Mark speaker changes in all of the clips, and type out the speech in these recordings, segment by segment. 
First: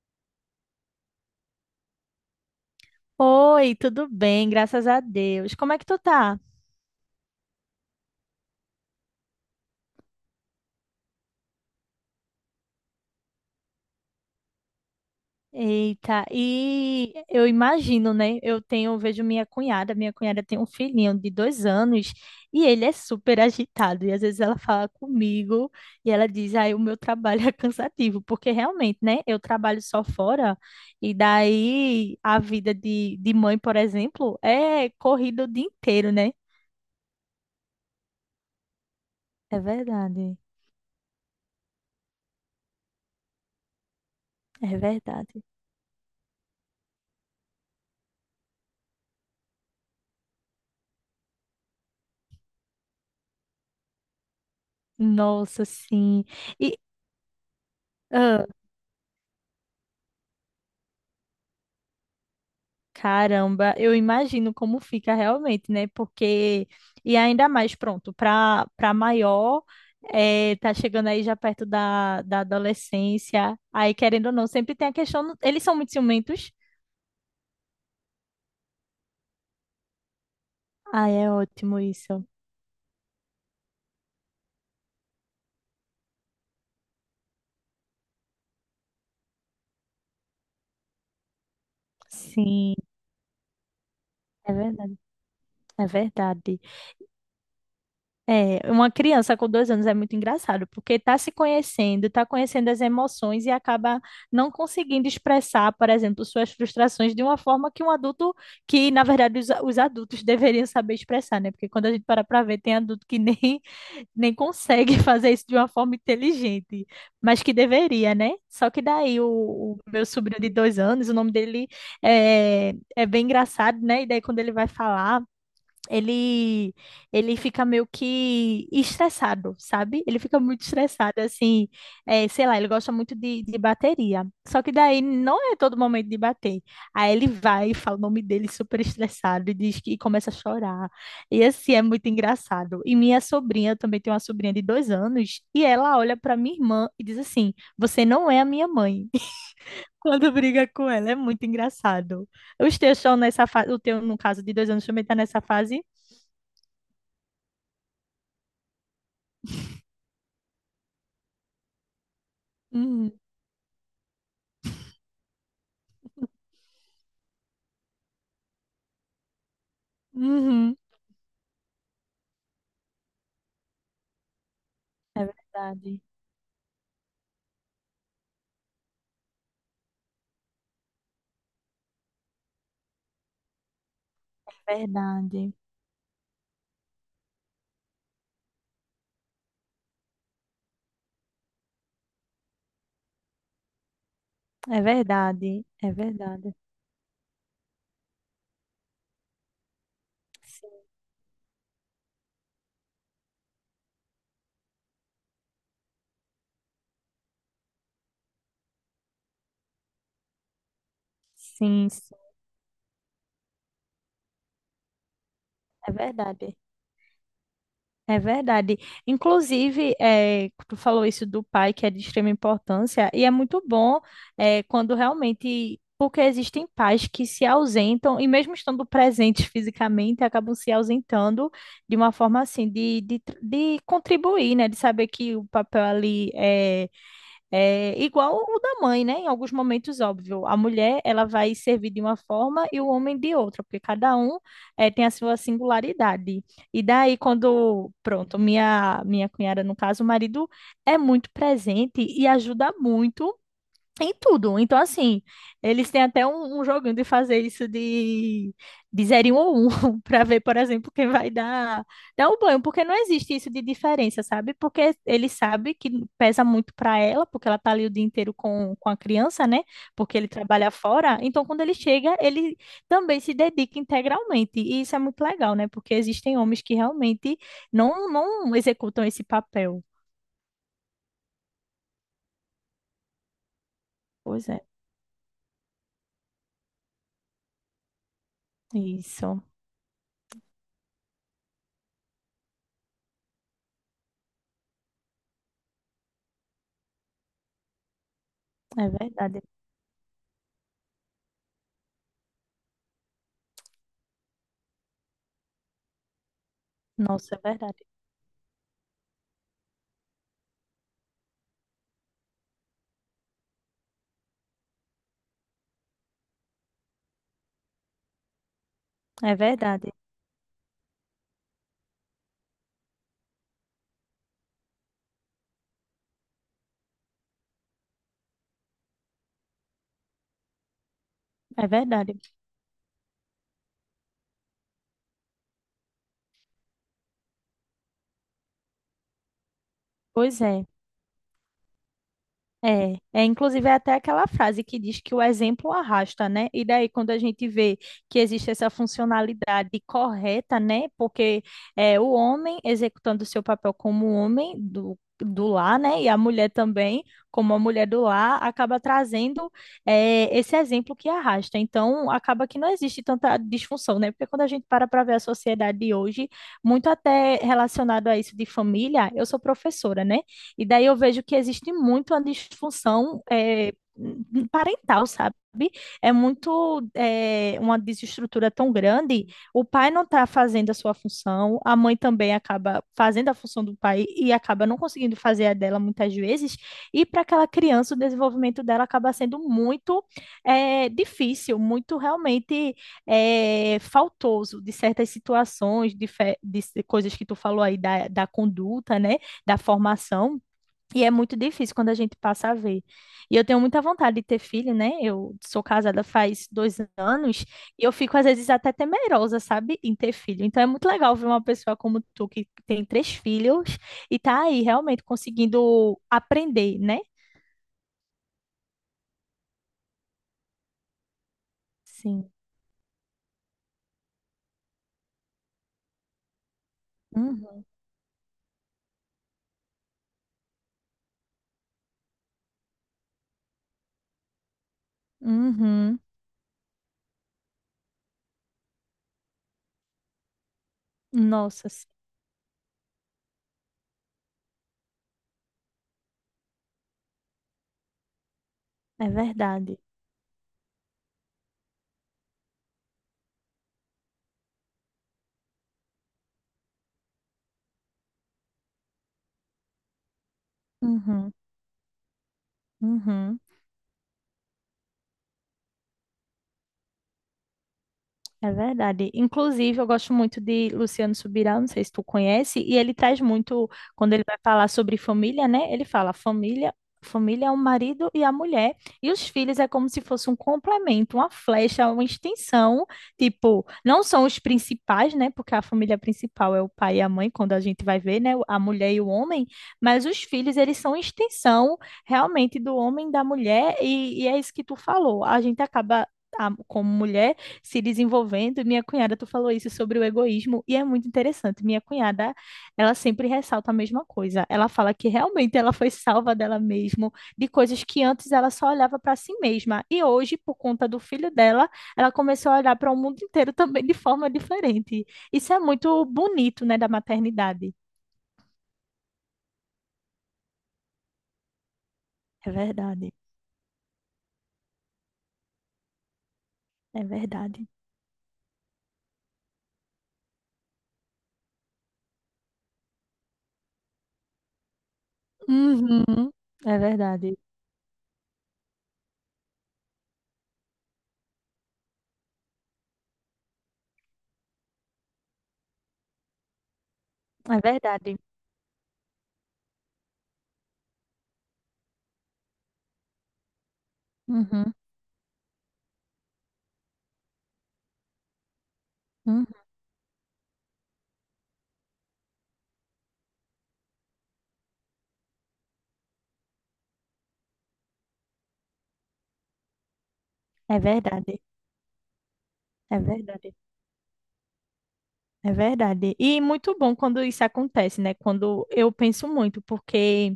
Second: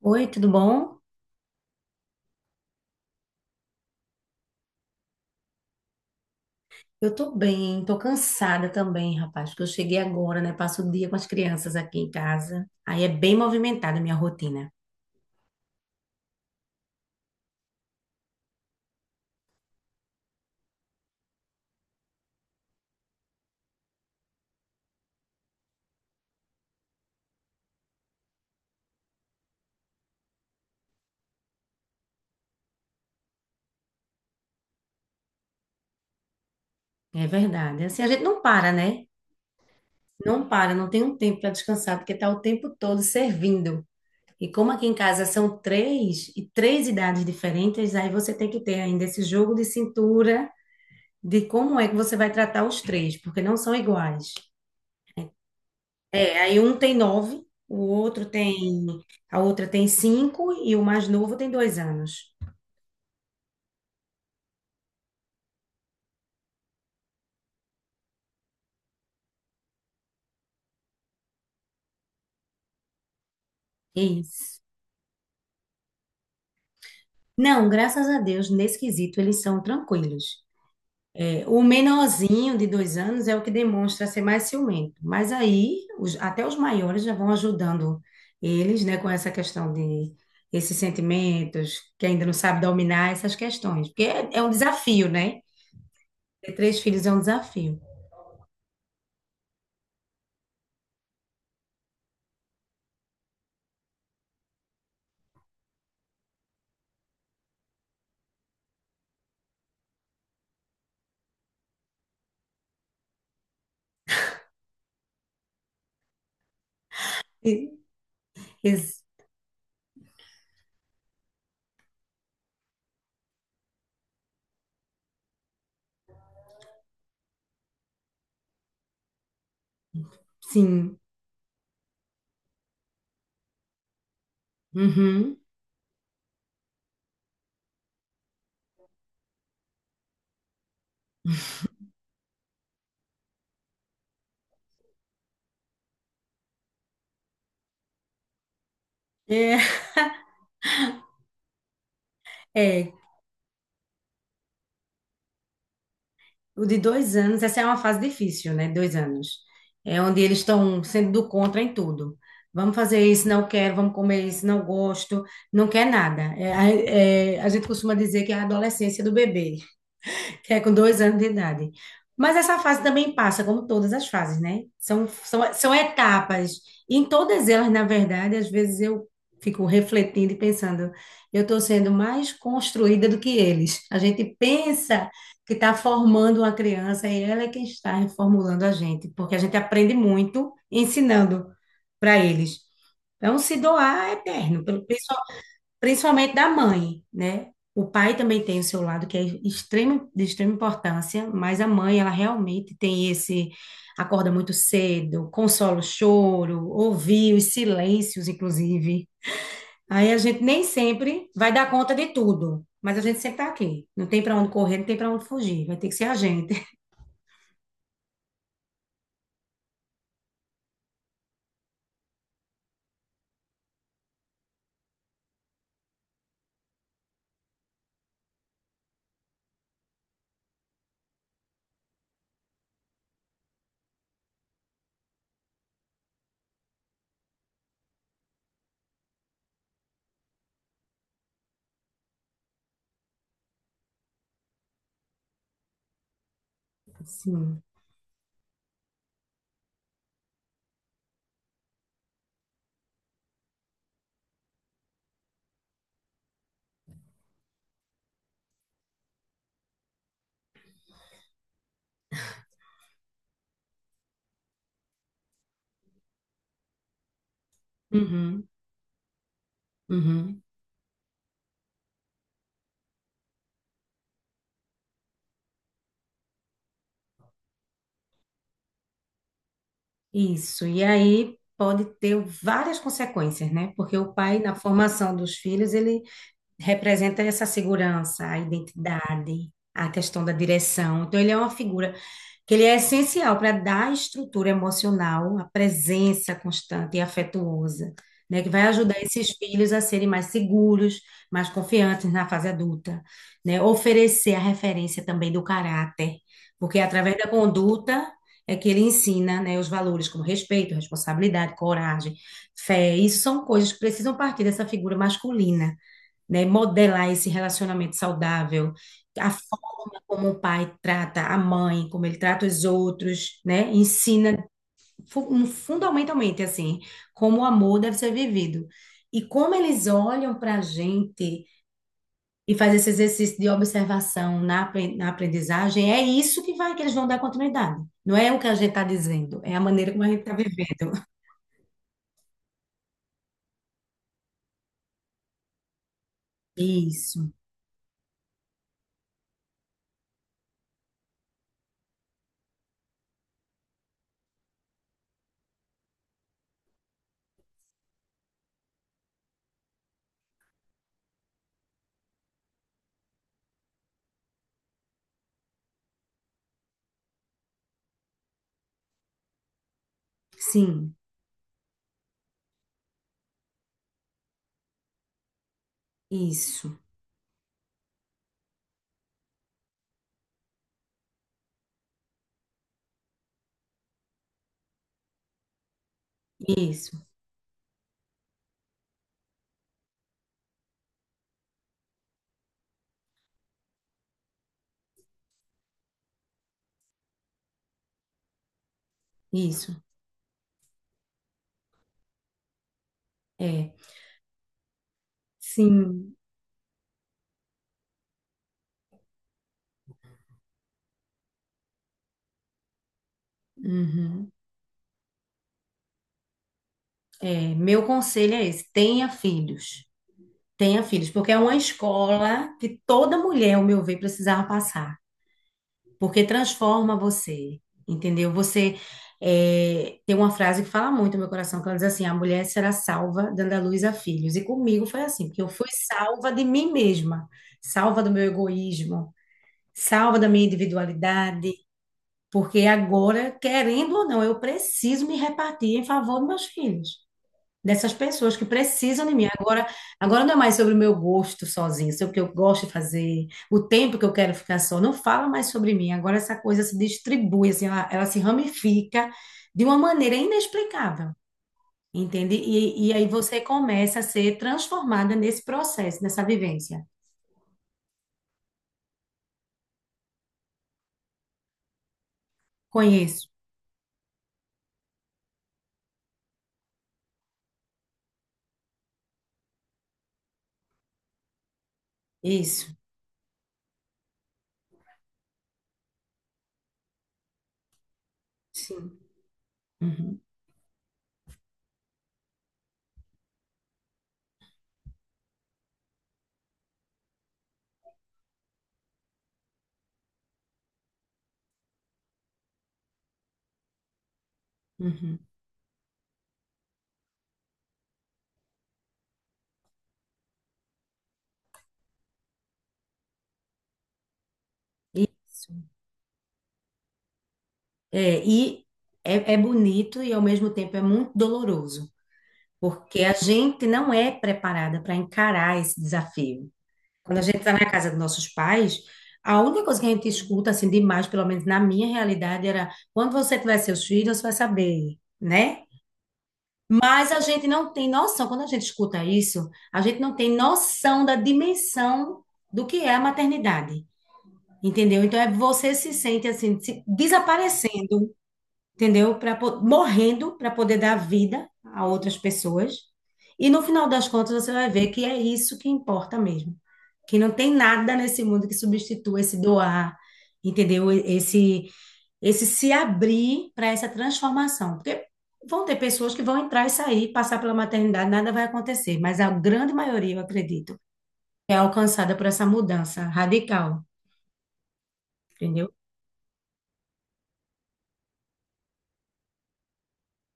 Speaker 1: Oi, tudo bom?
Speaker 2: Oi, tudo bem? Graças a Deus. Como é que tu tá?
Speaker 1: Eu tô bem, tô cansada também, rapaz, porque eu cheguei agora, né? Passo o dia com as crianças aqui em casa. Aí é bem movimentada a minha rotina.
Speaker 2: Eita, e eu imagino, né? Eu vejo minha cunhada tem um filhinho de 2 anos e ele é super agitado. E às vezes ela fala comigo e ela diz, ai, o meu trabalho é cansativo, porque realmente, né? Eu trabalho só fora e daí a vida de mãe, por exemplo, é corrida o dia inteiro, né?
Speaker 1: É verdade. Assim, a gente não para, né?
Speaker 2: É verdade,
Speaker 1: Não para, não tem um tempo para descansar, porque tá o tempo todo servindo. E como
Speaker 2: é
Speaker 1: aqui em casa
Speaker 2: verdade.
Speaker 1: são três e três idades diferentes, aí você tem que ter ainda esse jogo de cintura de como é que você vai tratar os três, porque não são iguais.
Speaker 2: Nossa, sim.
Speaker 1: É, aí um
Speaker 2: E,
Speaker 1: tem nove, o outro tem a outra tem cinco e o mais novo tem 2 anos.
Speaker 2: Caramba, eu imagino como fica realmente, né? Porque, e ainda mais, pronto, para maior, tá chegando aí já perto da adolescência, aí
Speaker 1: É
Speaker 2: querendo ou não,
Speaker 1: isso.
Speaker 2: sempre tem a questão, eles são muito ciumentos.
Speaker 1: Não, graças a Deus, nesse quesito eles são tranquilos.
Speaker 2: Ah, é
Speaker 1: É, o
Speaker 2: ótimo isso.
Speaker 1: menorzinho de 2 anos é o que demonstra ser mais ciumento, mas aí até os maiores já vão ajudando eles, né, com essa questão de esses sentimentos, que ainda não sabe
Speaker 2: Sim,
Speaker 1: dominar essas questões, porque é um
Speaker 2: é verdade,
Speaker 1: desafio, né?
Speaker 2: é
Speaker 1: Ter
Speaker 2: verdade.
Speaker 1: três filhos é um desafio.
Speaker 2: É, uma criança com 2 anos é muito engraçado, porque está se conhecendo, está conhecendo as emoções e acaba não conseguindo expressar, por exemplo, suas frustrações de uma forma que um adulto, que na verdade os adultos deveriam saber expressar, né? Porque quando a gente para para ver, tem adulto que nem consegue fazer isso de uma forma inteligente, mas que
Speaker 1: E-
Speaker 2: deveria, né? Só que
Speaker 1: ex-
Speaker 2: daí o meu sobrinho de 2 anos, o nome dele é bem engraçado, né? E daí quando ele vai falar, ele ele fica meio que estressado, sabe? Ele fica muito
Speaker 1: sim.
Speaker 2: estressado, assim, é, sei lá, ele gosta muito de bateria. Só que daí
Speaker 1: Uhum.
Speaker 2: não é todo momento de bater. Aí ele vai e fala o nome dele super estressado e diz que e começa a chorar. E assim, é muito engraçado. E minha sobrinha, eu também tenho uma sobrinha de 2 anos, e ela olha para minha irmã e diz assim, você não é a minha mãe.
Speaker 1: É,
Speaker 2: Quando briga com ela, é muito engraçado. Os
Speaker 1: é,
Speaker 2: teus estão nessa fase, o teu, no caso, de 2 anos também está nessa fase?
Speaker 1: O de 2 anos, essa é uma fase difícil, né? 2 anos. É onde eles estão sendo do contra em tudo. Vamos fazer
Speaker 2: Uhum.
Speaker 1: isso, não quero, vamos comer isso, não gosto, não quer nada. A gente costuma dizer que é a adolescência do bebê que é com
Speaker 2: Uhum.
Speaker 1: 2 anos de idade. Mas essa fase também passa, como todas as fases, né? São,
Speaker 2: É
Speaker 1: são, são
Speaker 2: verdade,
Speaker 1: etapas. E em todas elas, na verdade, às vezes eu fico refletindo e pensando, eu estou sendo mais construída do que eles. A gente pensa que
Speaker 2: verdade,
Speaker 1: está formando uma criança e ela é quem está reformulando a gente, porque a gente aprende muito ensinando para eles. Então, se doar é eterno,
Speaker 2: é verdade, é
Speaker 1: principalmente da
Speaker 2: verdade.
Speaker 1: mãe, né? O pai também tem o seu lado, que é extremo, de extrema
Speaker 2: Sim,
Speaker 1: importância, mas a mãe, ela realmente tem esse, acorda muito cedo, consola o choro, ouvir os silêncios, inclusive. Aí a gente nem sempre vai dar
Speaker 2: sim,
Speaker 1: conta de
Speaker 2: sim,
Speaker 1: tudo, mas a gente sempre tá aqui. Não tem para onde correr, não tem para onde fugir, vai ter
Speaker 2: é
Speaker 1: que ser a gente.
Speaker 2: verdade, é verdade. Inclusive, tu falou isso do pai, que é de extrema importância, e é muito bom quando realmente, porque existem pais que se ausentam, e mesmo estando presentes fisicamente, acabam se ausentando de uma forma assim, de contribuir, né? De saber que o papel ali é igual o da mãe, né? Em alguns momentos, óbvio. A mulher, ela vai servir de uma forma e o homem de outra, porque cada um tem a sua singularidade. E daí,
Speaker 1: Sim.
Speaker 2: quando, pronto, minha cunhada, no caso, o marido é muito presente e ajuda muito em tudo. Então, assim, eles têm até um joguinho de fazer isso de zero ou um, para ver, por exemplo, quem vai dar o banho, porque não existe isso de diferença, sabe? Porque ele sabe que pesa muito para ela, porque ela tá ali o dia inteiro
Speaker 1: Uhum,
Speaker 2: com a criança, né? Porque ele
Speaker 1: uhum.
Speaker 2: trabalha fora. Então, quando ele chega, ele também se dedica integralmente. E isso é muito legal, né? Porque existem homens que realmente não executam esse papel.
Speaker 1: Isso. E aí pode ter várias consequências, né? Porque o pai,
Speaker 2: Pois
Speaker 1: na
Speaker 2: é,
Speaker 1: formação dos filhos, ele representa essa segurança, a
Speaker 2: isso.
Speaker 1: identidade, a questão da direção. Então, ele é uma figura que ele é essencial para dar estrutura emocional, a presença constante e afetuosa, né, que vai
Speaker 2: É
Speaker 1: ajudar esses
Speaker 2: verdade.
Speaker 1: filhos a serem mais seguros, mais confiantes na fase adulta, né? Oferecer a referência também do caráter, porque é através da
Speaker 2: Nossa, é verdade.
Speaker 1: conduta é que ele ensina, né, os valores como respeito, responsabilidade, coragem, fé. Isso são coisas que precisam partir dessa figura masculina, né, modelar esse relacionamento saudável, a
Speaker 2: É verdade,
Speaker 1: forma como o pai trata a mãe, como ele trata os outros, né, ensina fundamentalmente assim como o amor deve ser vivido e como eles olham para a gente
Speaker 2: é verdade.
Speaker 1: e faz esse exercício de observação na aprendizagem, é isso que vai que eles vão dar continuidade. Não é o que a gente está dizendo, é a maneira como a gente está
Speaker 2: Pois é.
Speaker 1: vivendo.
Speaker 2: Inclusive é até aquela frase que diz que o exemplo arrasta, né? E daí, quando a
Speaker 1: Isso,
Speaker 2: gente vê que existe essa funcionalidade correta, né? Porque é o homem executando o seu papel como homem do lar, né? E a mulher também, como a mulher do lar, acaba trazendo esse exemplo que arrasta. Então, acaba que não existe tanta disfunção, né? Porque quando a gente para para ver a sociedade de hoje, muito até relacionado a isso de família, eu sou professora, né? E daí
Speaker 1: sim,
Speaker 2: eu vejo que existe muito a disfunção parental, sabe? É
Speaker 1: isso,
Speaker 2: muito uma desestrutura tão grande. O pai não está fazendo a sua função, a mãe também acaba fazendo a função do pai e acaba não conseguindo fazer a dela muitas vezes.
Speaker 1: isso,
Speaker 2: E para aquela criança, o desenvolvimento dela acaba sendo muito difícil, muito realmente faltoso de certas situações, de coisas que tu falou aí da conduta, né? Da
Speaker 1: isso,
Speaker 2: formação e é muito difícil quando a gente passa a ver. E eu tenho
Speaker 1: é,
Speaker 2: muita vontade de ter filho, né? Eu sou casada
Speaker 1: sim,
Speaker 2: faz 2 anos e eu fico, às vezes, até temerosa, sabe, em ter filho. Então é muito legal ver uma pessoa como tu, que tem três filhos e
Speaker 1: uhum.
Speaker 2: tá aí realmente conseguindo aprender, né?
Speaker 1: Meu conselho é esse: tenha filhos. Tenha filhos, porque é uma
Speaker 2: Sim.
Speaker 1: escola que toda mulher, ao meu ver, precisava passar, porque transforma você,
Speaker 2: Uhum.
Speaker 1: entendeu? Você tem uma frase que fala muito no meu coração, que ela diz assim: a mulher será salva dando à luz a filhos. E comigo foi assim, porque eu fui
Speaker 2: Uhum.
Speaker 1: salva de mim mesma, salva do meu egoísmo, salva da minha individualidade,
Speaker 2: Nossa, sim.
Speaker 1: porque agora, querendo ou não, eu preciso me repartir em favor dos meus filhos, dessas pessoas que precisam
Speaker 2: É
Speaker 1: de mim. Agora,
Speaker 2: verdade.
Speaker 1: agora não é mais sobre o meu gosto sozinho, sobre o que eu gosto de fazer, o tempo que eu quero ficar só. Não fala mais sobre mim. Agora essa coisa se distribui, assim, ela se ramifica de uma maneira inexplicável,
Speaker 2: Uhum.
Speaker 1: entende? E aí
Speaker 2: Uhum.
Speaker 1: você começa a ser transformada nesse processo, nessa vivência.
Speaker 2: É verdade. Inclusive, eu gosto muito de Luciano Subirá, não sei se tu conhece, e ele traz
Speaker 1: Conheço.
Speaker 2: muito, quando ele vai falar sobre família, né? Ele fala, família, família é o marido e a mulher, e os filhos é como se fosse um complemento, uma flecha, uma
Speaker 1: Isso.
Speaker 2: extensão, tipo, não são os principais, né? Porque a família principal é o pai e a mãe, quando a gente vai ver, né? A mulher
Speaker 1: Sim.
Speaker 2: e o homem, mas
Speaker 1: Uhum,
Speaker 2: os filhos, eles são extensão realmente do homem e da mulher, e é isso que tu falou. A gente acaba como mulher se desenvolvendo. Minha cunhada, tu falou isso sobre o egoísmo, e é muito interessante. Minha cunhada, ela sempre ressalta a mesma coisa. Ela fala que
Speaker 1: uhum.
Speaker 2: realmente ela foi salva dela mesma, de coisas que antes ela só olhava para si mesma. E hoje, por conta do filho dela, ela começou a olhar para o mundo inteiro também de forma diferente. Isso
Speaker 1: Isso.
Speaker 2: é muito bonito, né, da maternidade.
Speaker 1: É, e é bonito e ao mesmo tempo é muito doloroso,
Speaker 2: É
Speaker 1: porque
Speaker 2: verdade,
Speaker 1: a gente não é preparada para encarar esse desafio.
Speaker 2: é
Speaker 1: Quando a gente está
Speaker 2: verdade.
Speaker 1: na casa dos nossos pais, a única coisa que a gente escuta assim demais, pelo menos na minha realidade, era quando você tiver seus filhos, você vai saber, né?
Speaker 2: Uhum, é
Speaker 1: Mas a
Speaker 2: verdade,
Speaker 1: gente não tem noção, quando a gente escuta isso, a gente não tem noção da dimensão do que é a maternidade, entendeu? Então é você se sente assim,
Speaker 2: é
Speaker 1: desaparecendo,
Speaker 2: verdade.
Speaker 1: entendeu? Para, morrendo para poder dar vida a outras pessoas. E no final das contas você vai
Speaker 2: Uhum,
Speaker 1: ver que é isso que importa mesmo. Que não tem nada nesse mundo que substitua esse
Speaker 2: uhum,
Speaker 1: doar, entendeu? Esse se abrir para essa transformação. Porque vão ter pessoas que vão entrar e sair, passar pela maternidade, nada vai acontecer, mas a grande maioria, eu
Speaker 2: é
Speaker 1: acredito,
Speaker 2: verdade,
Speaker 1: é alcançada por essa
Speaker 2: é
Speaker 1: mudança
Speaker 2: verdade.
Speaker 1: radical,
Speaker 2: É
Speaker 1: entendeu?
Speaker 2: verdade. E muito bom quando isso acontece, né? Quando eu penso muito, porque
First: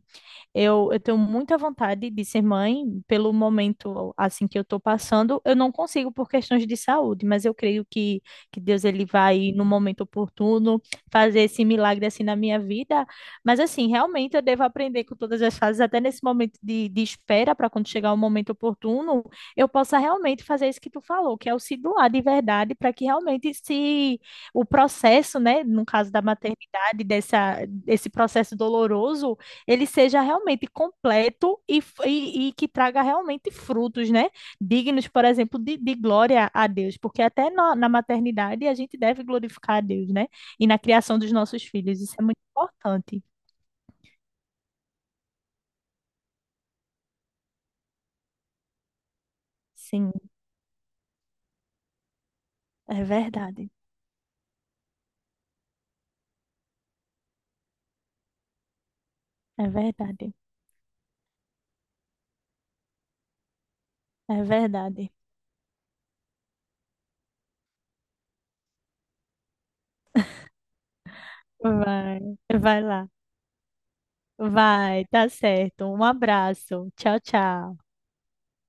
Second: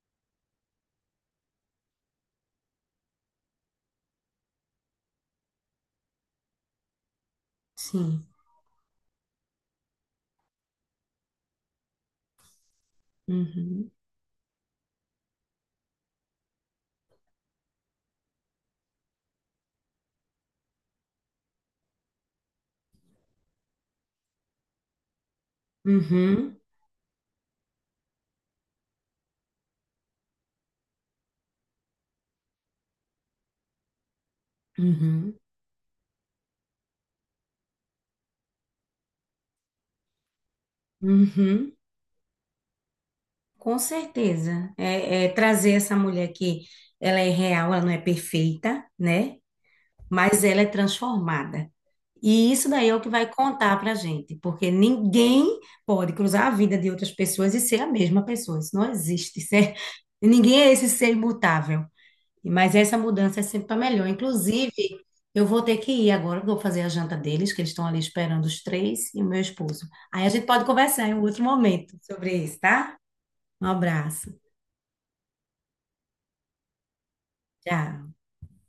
Speaker 2: eu tenho muita vontade de ser mãe pelo momento assim que eu estou passando. Eu não consigo por questões de saúde, mas eu creio que,
Speaker 1: Sim.
Speaker 2: que Deus ele vai no momento oportuno fazer esse milagre assim na minha vida. Mas assim,
Speaker 1: Uhum.
Speaker 2: realmente eu devo aprender com todas as fases, até nesse momento de espera para quando chegar o momento oportuno, eu possa realmente fazer isso que tu falou, que é o se doar de verdade para que realmente se o processo, né, no caso da
Speaker 1: Uhum.
Speaker 2: maternidade, desse processo doloroso ele seja realmente completo e que traga realmente frutos, né? Dignos, por
Speaker 1: Uhum.
Speaker 2: exemplo, de glória a Deus, porque até na maternidade a gente deve glorificar a Deus, né? E na criação dos nossos
Speaker 1: Uhum.
Speaker 2: filhos, isso é muito importante.
Speaker 1: Com certeza. É, é trazer essa mulher que ela é real, ela não é perfeita, né?
Speaker 2: Sim,
Speaker 1: Mas ela é transformada. E isso daí é
Speaker 2: é
Speaker 1: o que vai
Speaker 2: verdade,
Speaker 1: contar pra gente, porque ninguém pode cruzar a vida de outras pessoas e ser a mesma pessoa. Isso não existe. Isso
Speaker 2: é
Speaker 1: é-
Speaker 2: verdade,
Speaker 1: Ninguém é esse ser imutável. Mas essa mudança é sempre para melhor.
Speaker 2: é
Speaker 1: Inclusive,
Speaker 2: verdade.
Speaker 1: eu vou ter que ir agora, porque eu vou fazer a janta deles, que eles estão ali esperando os três e o meu esposo. Aí a gente pode conversar em um outro momento
Speaker 2: Vai,
Speaker 1: sobre isso,
Speaker 2: vai
Speaker 1: tá?
Speaker 2: lá,
Speaker 1: Um abraço.
Speaker 2: vai, tá certo. Um abraço, tchau, tchau.
Speaker 1: Já.